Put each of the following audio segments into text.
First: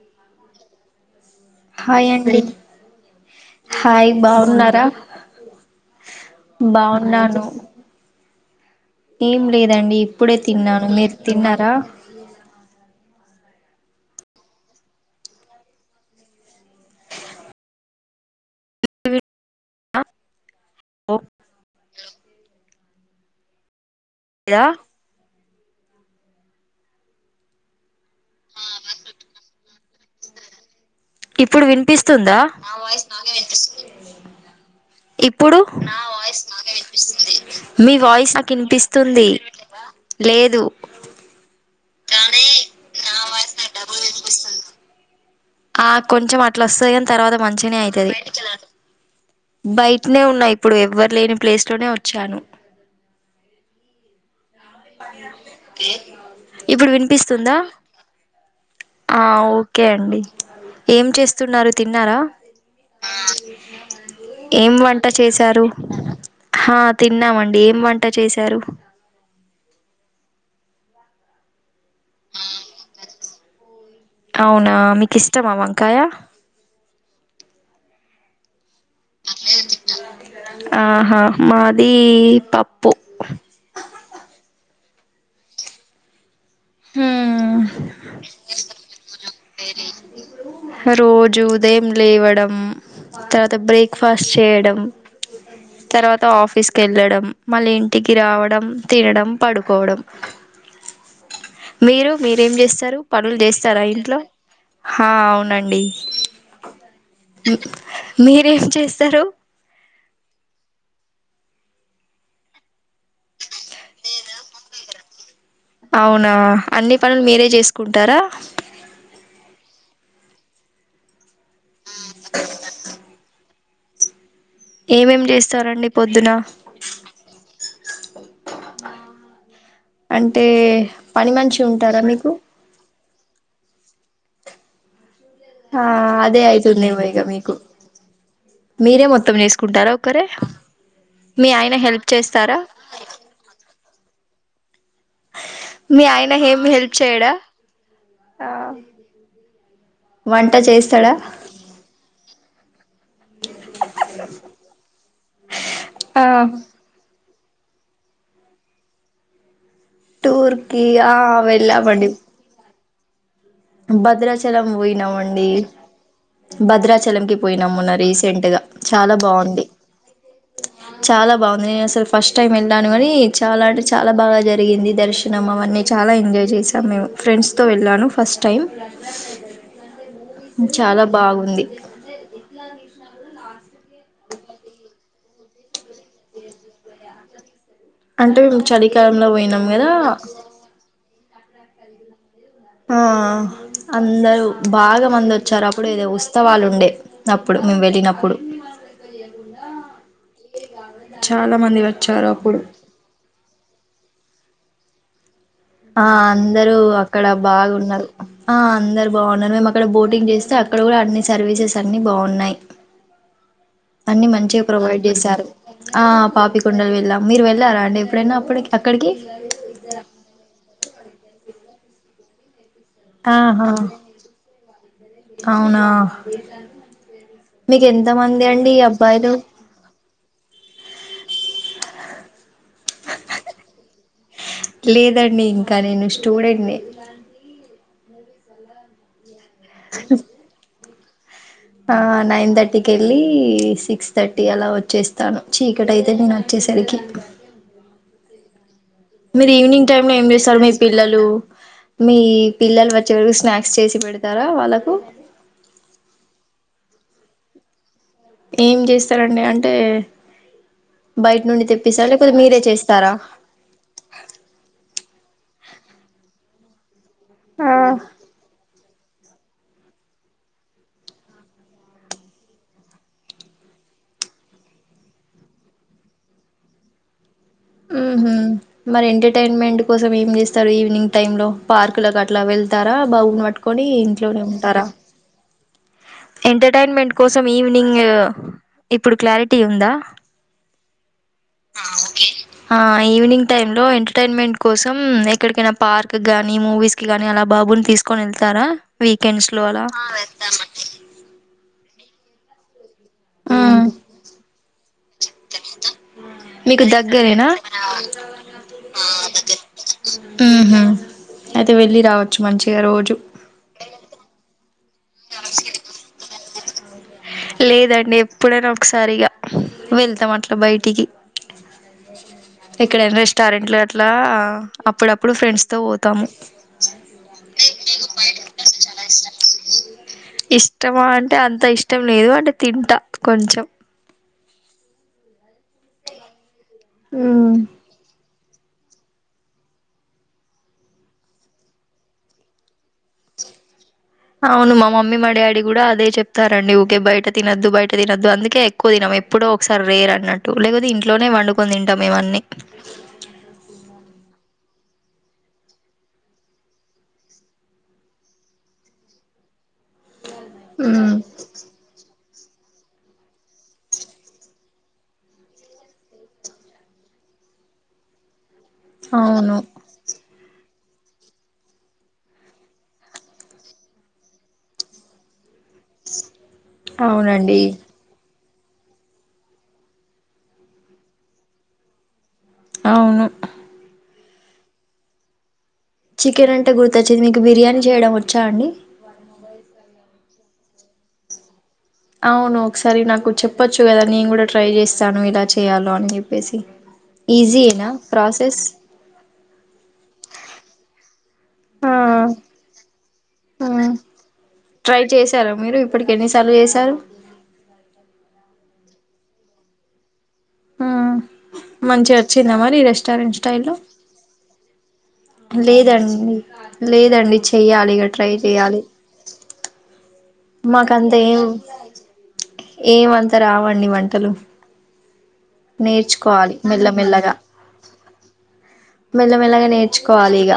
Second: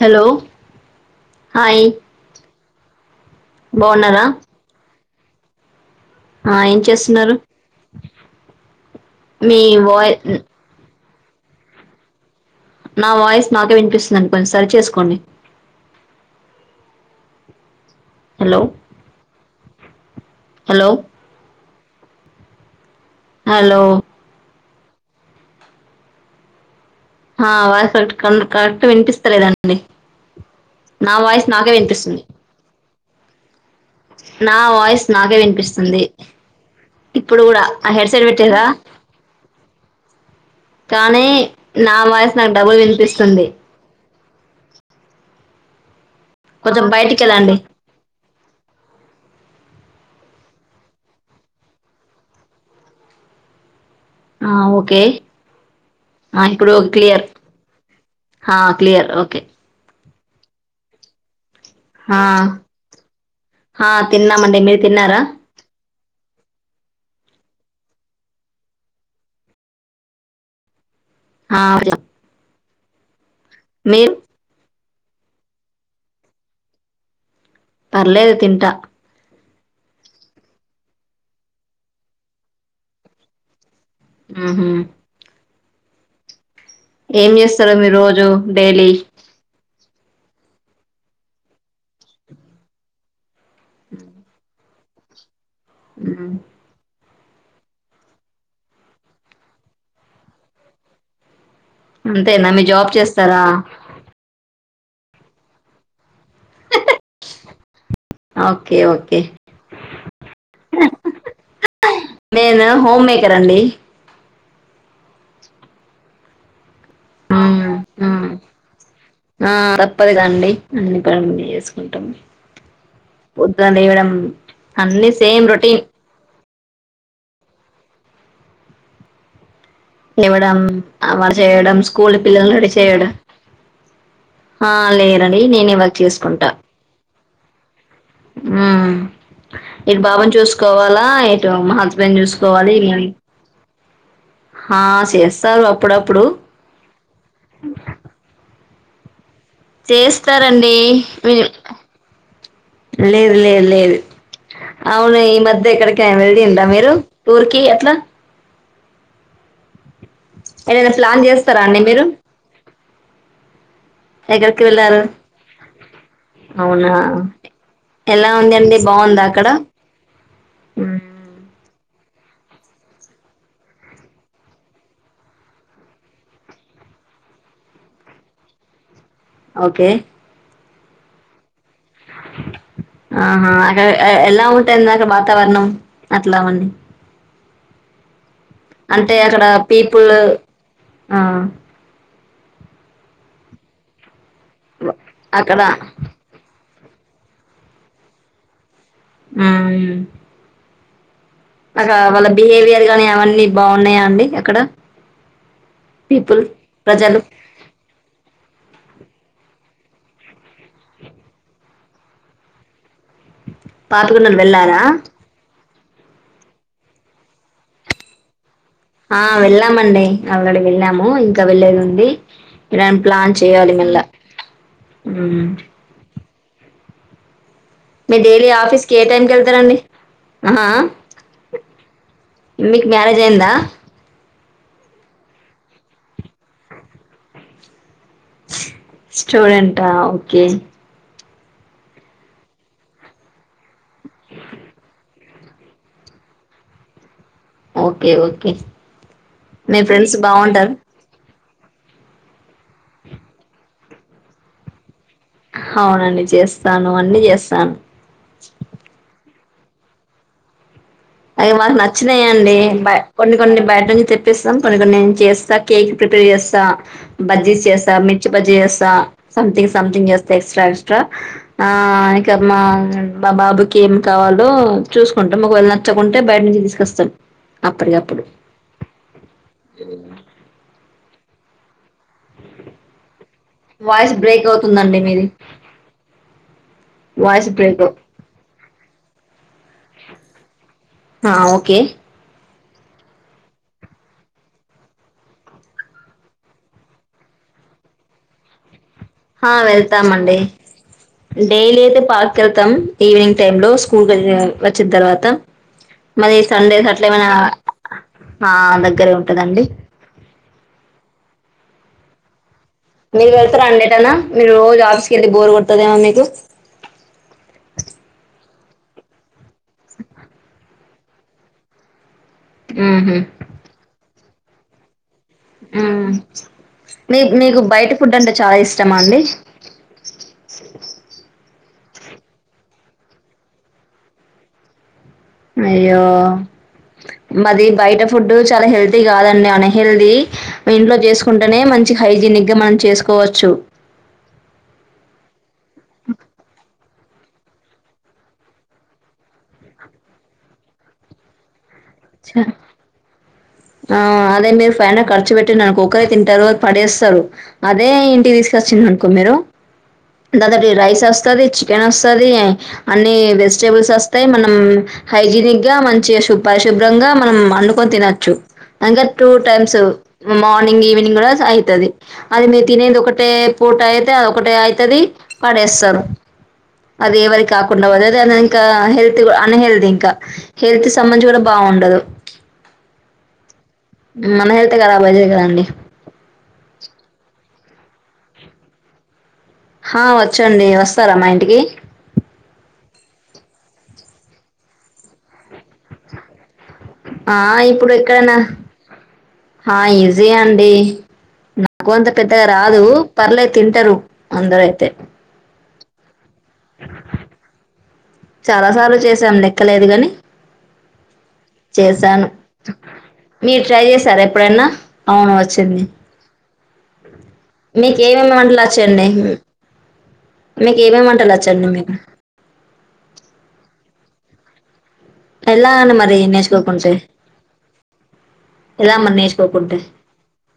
Hello hi hi బాగున్నారా బావున్నారా ఆ ఏం చేస్తున్నారు ఏం మీ లేదండి వాయి ఇప్పుడే తిన్నాను మీరు తిన్నరా నా వాయిస్ నాకే వినిపిస్తుందిండి కొంచెం సరి చేసుకోండి హలో ఆ హలో హలో హాలో యా ఆ వాయిస్ కరెక్ట్ కరెక్ట్ గా వినిపిస్తలేదండి నా వాయిస్ ఇప్పుడు నాకే వినిపిస్తుంది వినిపిస్తుందా నా వాయిస్ నాకే ఇప్పుడు వినిపిస్తుంది ఇప్పుడు కూడా ఆ మీ హెడ్ సెట్ వాయిస్ నాకు పెట్టిన్రా వినిపిస్తుంది లేదు కానీ నా వాయిస్ నాకు డబుల్ వినిపిస్తుంది ఆ చ్ కొంచెం అట్లా వస్తాది కాని బయటికి తర్వాత వెళ్ళండి మంచినే అయితది బయటనే ఉన్నా ఇప్పుడు ఎవ్వరు లేని ప్లేస్ లోనే వచ్చాను ఆ ఓకే ఆ ఇప్పుడు క్లియర్ వినిపిస్తుందా ఆ క్లియర్ ఆ ఓకే అండి ఏం చేస్ స్తున్నారు తిన్నారా ఆ ఆ తిన్నామండి ఏం మీరు వంట తిన్నారా చేశారు హా తిన్నామండి ఏం వంట చేశారు ఆ మీర్ అవునా మీకు ఇష్టమా వంకాయ పర్లేదు తింటా ఆహా మాది పప్పు ఉహు ఏం చేస్తారు మీరు రోజు డైలీ హా రోజు ఉదయం లేవడం తర్వాత బ్రేక్ఫాస్ట్ చేయడం తర్వాత హ్మ్. ఆఫీస్ కెళ్ళడం మళ్ళీ ఇంటికి రావడం తినడం పడుకోవడం మీరు అంతేనా మీరేం మీ జాబ్ చేస్తారు పనులు చేస్తారా ఇంట్లో హా అవునండి మీరేం చేస్తారు నేనా హోమ్ మేకర్ అండి అవునా అన్ని పనులు మీరే ఉమ్ చేసుకుంటారా తప్పది కదండి అన్ని పనులు జేస్ ఉంటం పొద్దు దిగడం ఏమేం చేస్తారండి పొద్దున అంటే లేవడం అ పని వంట మనిషి చేయడం ఉంటారా స్కూల్ మీకు పిల్లల్ని రెడీ చేయడం ఆ లేే దండి నేనే ఆ వర్క్ అదే చేసుకుంటా అయితుందేమో ఇక మీకు హ్మ్ మీరే మొత్తం చేసుకుంటారా ఇటు ఒక్కరే బాబుని చూసుకోవాలా మీ ఇటు ఆయన మా హెల్ప్ హస్బెండ్ చేస్తారా చూసుకోవాలి ఆ సేస్తారు మీ అప్పుడప్పుడు ఆయన ఏం హెల్ప్ చేయడా వంట చేస్తారండి చేస్తాడా మీ లేదు లేదు లేదు అవును ఈ మధ్య ఆ ఎక్కడికైనా ఎల్లిండ మీరు టూర్కి అట్లా టూర్కీ ఏదైనా ఆ ప్లాన్ చేస్తారా అండి మీరు వెళ్ళామండి ఎక్కడికి భద్రాచలం వెళ్ళారు బొయినమండి అవునా భద్రాచలం కి పోయినాము మొన్న ఎలా రీసెంట్గా ఉందండి చాలా బాగుందా అక్కడ బాగుంది మ్మ్. చాలా బాగుంది నేను అసలు ఫస్ట్ టైం వెళ్ళాను అనీ చాలా అంటే చాలా బాగా జరిగింది దర్శనం అవన్నీ చాలా ఎంజాయ్ చేసాం మేము ఫ్రెండ్స్తో వెళ్ళాను ఫస్ టైం ఓకే చాలా బాగుంది ఎట్లా తెషీన నార్మల్ ఎ ఎ ఎలా ఉంటనాక వాతావరణం అట్లా ఉండి అంటే చలికాలంలో పోయినాం కదా పీపుల్ ఆ ఆ అ అందరు బాగా మంది అక్కడ వచ్చారు అప్పుడు ఏదో ఉత్సవాలు ఉండే అప్పుడు మేమ్ వెళ్ళినప్పుడు మ్ చాలా మంది అగ వచ్చారు వాళ్ళ అప్పుడు బిహేవియర్ గాని అవన్నీ బాగున్నాయా అండి క్కడ ఆ అందరూ అక్కడ బాగున్నారు ఆ అందరు బాగున్నారు మేము అక్కడ బోటింగ్ చేస్తే, అక్కడ కూడా అన్ని సర్వీసెస్ అన్ని బావున్నాయి పాతుకుండలు వెళ్ళారా చేశారు ఆ పాపికొండలు వెళ్ళాం మీరు వెళ్ళారా అండి ఎప్పుడైనా అప్పటికి అక్కడికి ఆ వెళ్ళామండి ఆల్రెడీ వెళ్ళాము ఇంక వెళ్లేేది ఉంది మేం ప్లాన్ ఆహా చెయ్యాలి మల్ల అవునా ఏ మీ డైలీ ఆఫీస్ కి ఏ టైం క వెళ్తారండి ఆహా మీకి మ్యారేజ్ అయ్యందా లేదండి ఇంకా నేను స్టూడెంట్నీ చటూడెంటా ఓకే ఆ నైన్ థర్టీకి వెళ్ళి సిక్స్ థర్టీ అలా వచ్చేస్తాను, చీకటి అయితే నేను వచ్చేసరికి ఓకే ఓకే మీరు మీ ఈవినింగ్ టైమ్ లో ఫ్రెండ్స్ ఏం చేస్తారు మీ బాగుంటారు పిల్లలు మీ పిల్లలు వచ్చే వరకు స్నాక్స్ చేసి పెడతారా వాళ్ళకు అవునండి చేస్తాను అన్ని చేస్తాను ఏం చేస్తారండి అం ట అది మాకు నచ్చినాయండి, బ చేస్తారా కొన్ని కొన్ని బయట నుంచి తెప్పిస్తాం కొన్ని కొన్ని ను చేస్తా కేక్ ప్రిపేర్ చేస్తా బాజ్జిస్ ఆ చేస్తా మిర్చి బాజ్జిస్ చేస్ ఆ సంథింగ్ సంథింగ్ చేస్తే ఎక్స్ట్రా ఎక్స్ట్రా ఆ ఇక మా మా బాబుకి ఏం కావాలో చూసుకుంటా మా [unintelligible] చ్చకుంటే బయట నుంచి తీసుకొస్తాను ఊహూ మరి ఎంటర్టైన్మెంట్ కోసం ఏం చేస్తారు ఈవినింగ్ టైం లో పార్కు లకు అట్లా వెళ్తారా బాబు ని పట్ పట్టుకొని వాయిస్ ఇంట్లోనే బ్రేక్ ఉంటారా అవుతుందండి మీది ఎంటర్టైన్మెంట్ కోసం వాయిస్ బ్రేక్ ఈవినింగ్ ఇప్పుడు క్లారి టీ ఉందా హ ఓకే ఆ ఈవినింగ్ టైం లో ఎంటర్టైన్మెంట్ కోసం ఎక్కడికైనా పార్క్ గానీ మూవీస్ కిగానీ అలా బాబుని తీసుకొని వెళ్తారా? వీకెండ్స్ ఆ లో అలా ఆ వెళ్తామండి డైలీ అయితే పార్కెల్తం ఈవినింగ్ టైం ఆ! లో హ్మ్. స్కూల్ కెళ్ళి వచ్చిన తర్వాత మరీ మీకు సండేస్ అట్ల ఏమైనా దగ్గరేనా ఆ దగ్గరే ఉంటదండి ఉహు అయితే వెళ్ళి రావచ్చు మంచి మీరు వెళ్తారా అండీ ఎటనా మీరు రోజు ఆఫీస్ కెళ్ళి ఎల్లి బోర్ కొడతాదేమో మీకు లేదండి ఎప్పుడైనా ఒకసారి ఇగ వెళ్తాం అట్ల బయటికి ఎక్కడైనా ఉహు రెస్టారెంట్లు అట్లా ఆ అప్పుడప్ హుమ్ మీకు బయట ఫుడ్ అంటే చాలా ఇష్టమా అండి ఇష్టమా అంటే అంత ఇష్టం లేదు అంటే తింటా కొంచెం అయ్యో ఉమ్ మది బయట ఫుడ్ ఇప్పుడు చాలా హెల్తీ కాదండి అన్హెల్దీ ఇంట్లో చేసుకుంటేనే మంచి హైజీనిక్ గా మనం చేసుకోవచ్చు అవును మా మమ్మీ మా డాడీ గుడా అదే చెప్తారండి ఊకే బయ్ తినొద్దు బయట తినద్దు అందుకే ఎక్కువ తినం ఎప్పుడో ఒకసారి రేర్ అన్నట్టు లేకపోతే ఇంట్లోనే వండు ఆ అదే పైన ఖర్చు పెట్టిండ్ అనుకో ఒకరే తింటారు పడేస్తరు అదే ఇంటికి తీసుకొచిండు అనుకో నేను దందాకి రైస్ మ్మ్ అస్తది చికెన్ అస్ అన్నీ వెజిటబుల్ వస్తాయ్ మనం హైజినిక్ గా మంచిగా సూప్ ప శుభ్రంగా మనం అండుకొని తినొచ్చు అంగ టూ టైమ్స్ మార్నింగ్ ఈవినింగ్ కూడ అయితది అది మీరు తినేది ఒకటే పూట అయితే అదోకటే అయితది పడేస్తరు అదేవరికి అవునండి కాకుండ పోతది ఇంకా హెల్త్ క్ అన్ హెల్దీ ఇంకా హెల్త్ సంబందించి గుడా బావుండదు అవును మన హెల్తే కరాబ్ అయితది కదండి చికెన్ అంటే గుర్తొచ్చింది మీకు బిర్యానీ చేయడం వచ్చా అండి ఆ వచ్చండి వస్తర మా ఇంటికి అవును ఒకసారి నాకు చెప్పొచ్చు కదా నేను గుడా ట్రై చేస్తాను ఎలా చె ఆ ఈజీయేనా ఇప్పుడు ఎక్కడనా ప్రాసెస్ ఆ ఈజీ అండి నాకు ఆ అంత పెద్దగా రాదు పర్లే ఉమ్ తింటరు అందరైతే ఎన్ని సార్లు చేశారు చేసాం లెక్కలేదు గని ఆ చేసాను. మీరు స్టైల్లో ట్రై చేశారా ఎప్పుడన్నా లేదండి లేదండి చెయ్యాలి మీకు ఇగ ట్రై ఏమేమి వంటలు చేయాలి వచ్చండి మీకు ఏమేమి మాకంతా వంటలు ఏం వచ్చండి మీకు ఏమంతా రావండి వం టలు ఎలా అని మరి నేర్చుకోవాలి నేర్చుకోకుంటే మెల్లమెల్లగా ఎలా మరి మెల్లమెల్లగా నేర్చుకోకుంటే నేర్చుకోవాలి ఇగ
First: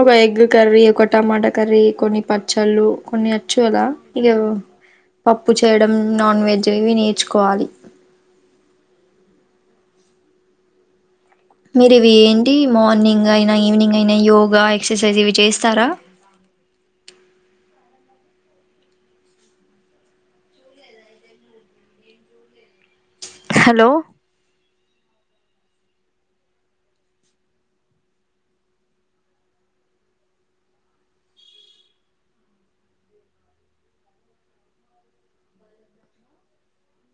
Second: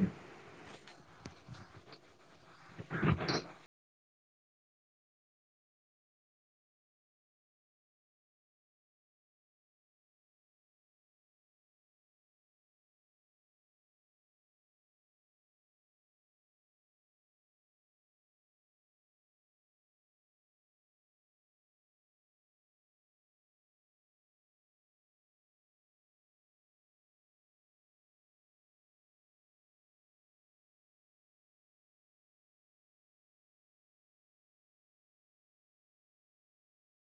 ఒక ఎగ్ కర్రీ ఒక టమాటా కర్రీ కొన్ని ప పచ్చళ్ళు కొన్ని వచ్చు అలా ఇగ పప్పు చేయడం నాన్ వెజ్ ఇవి నేర్చుకోవాలి. మీరు ఇవి ఏంటి మార్నింగ్ అయినా ఈవినింగ్ అయినా యోగా ఎక్సర్సైజ్ ఇవి చేస్తారా హలో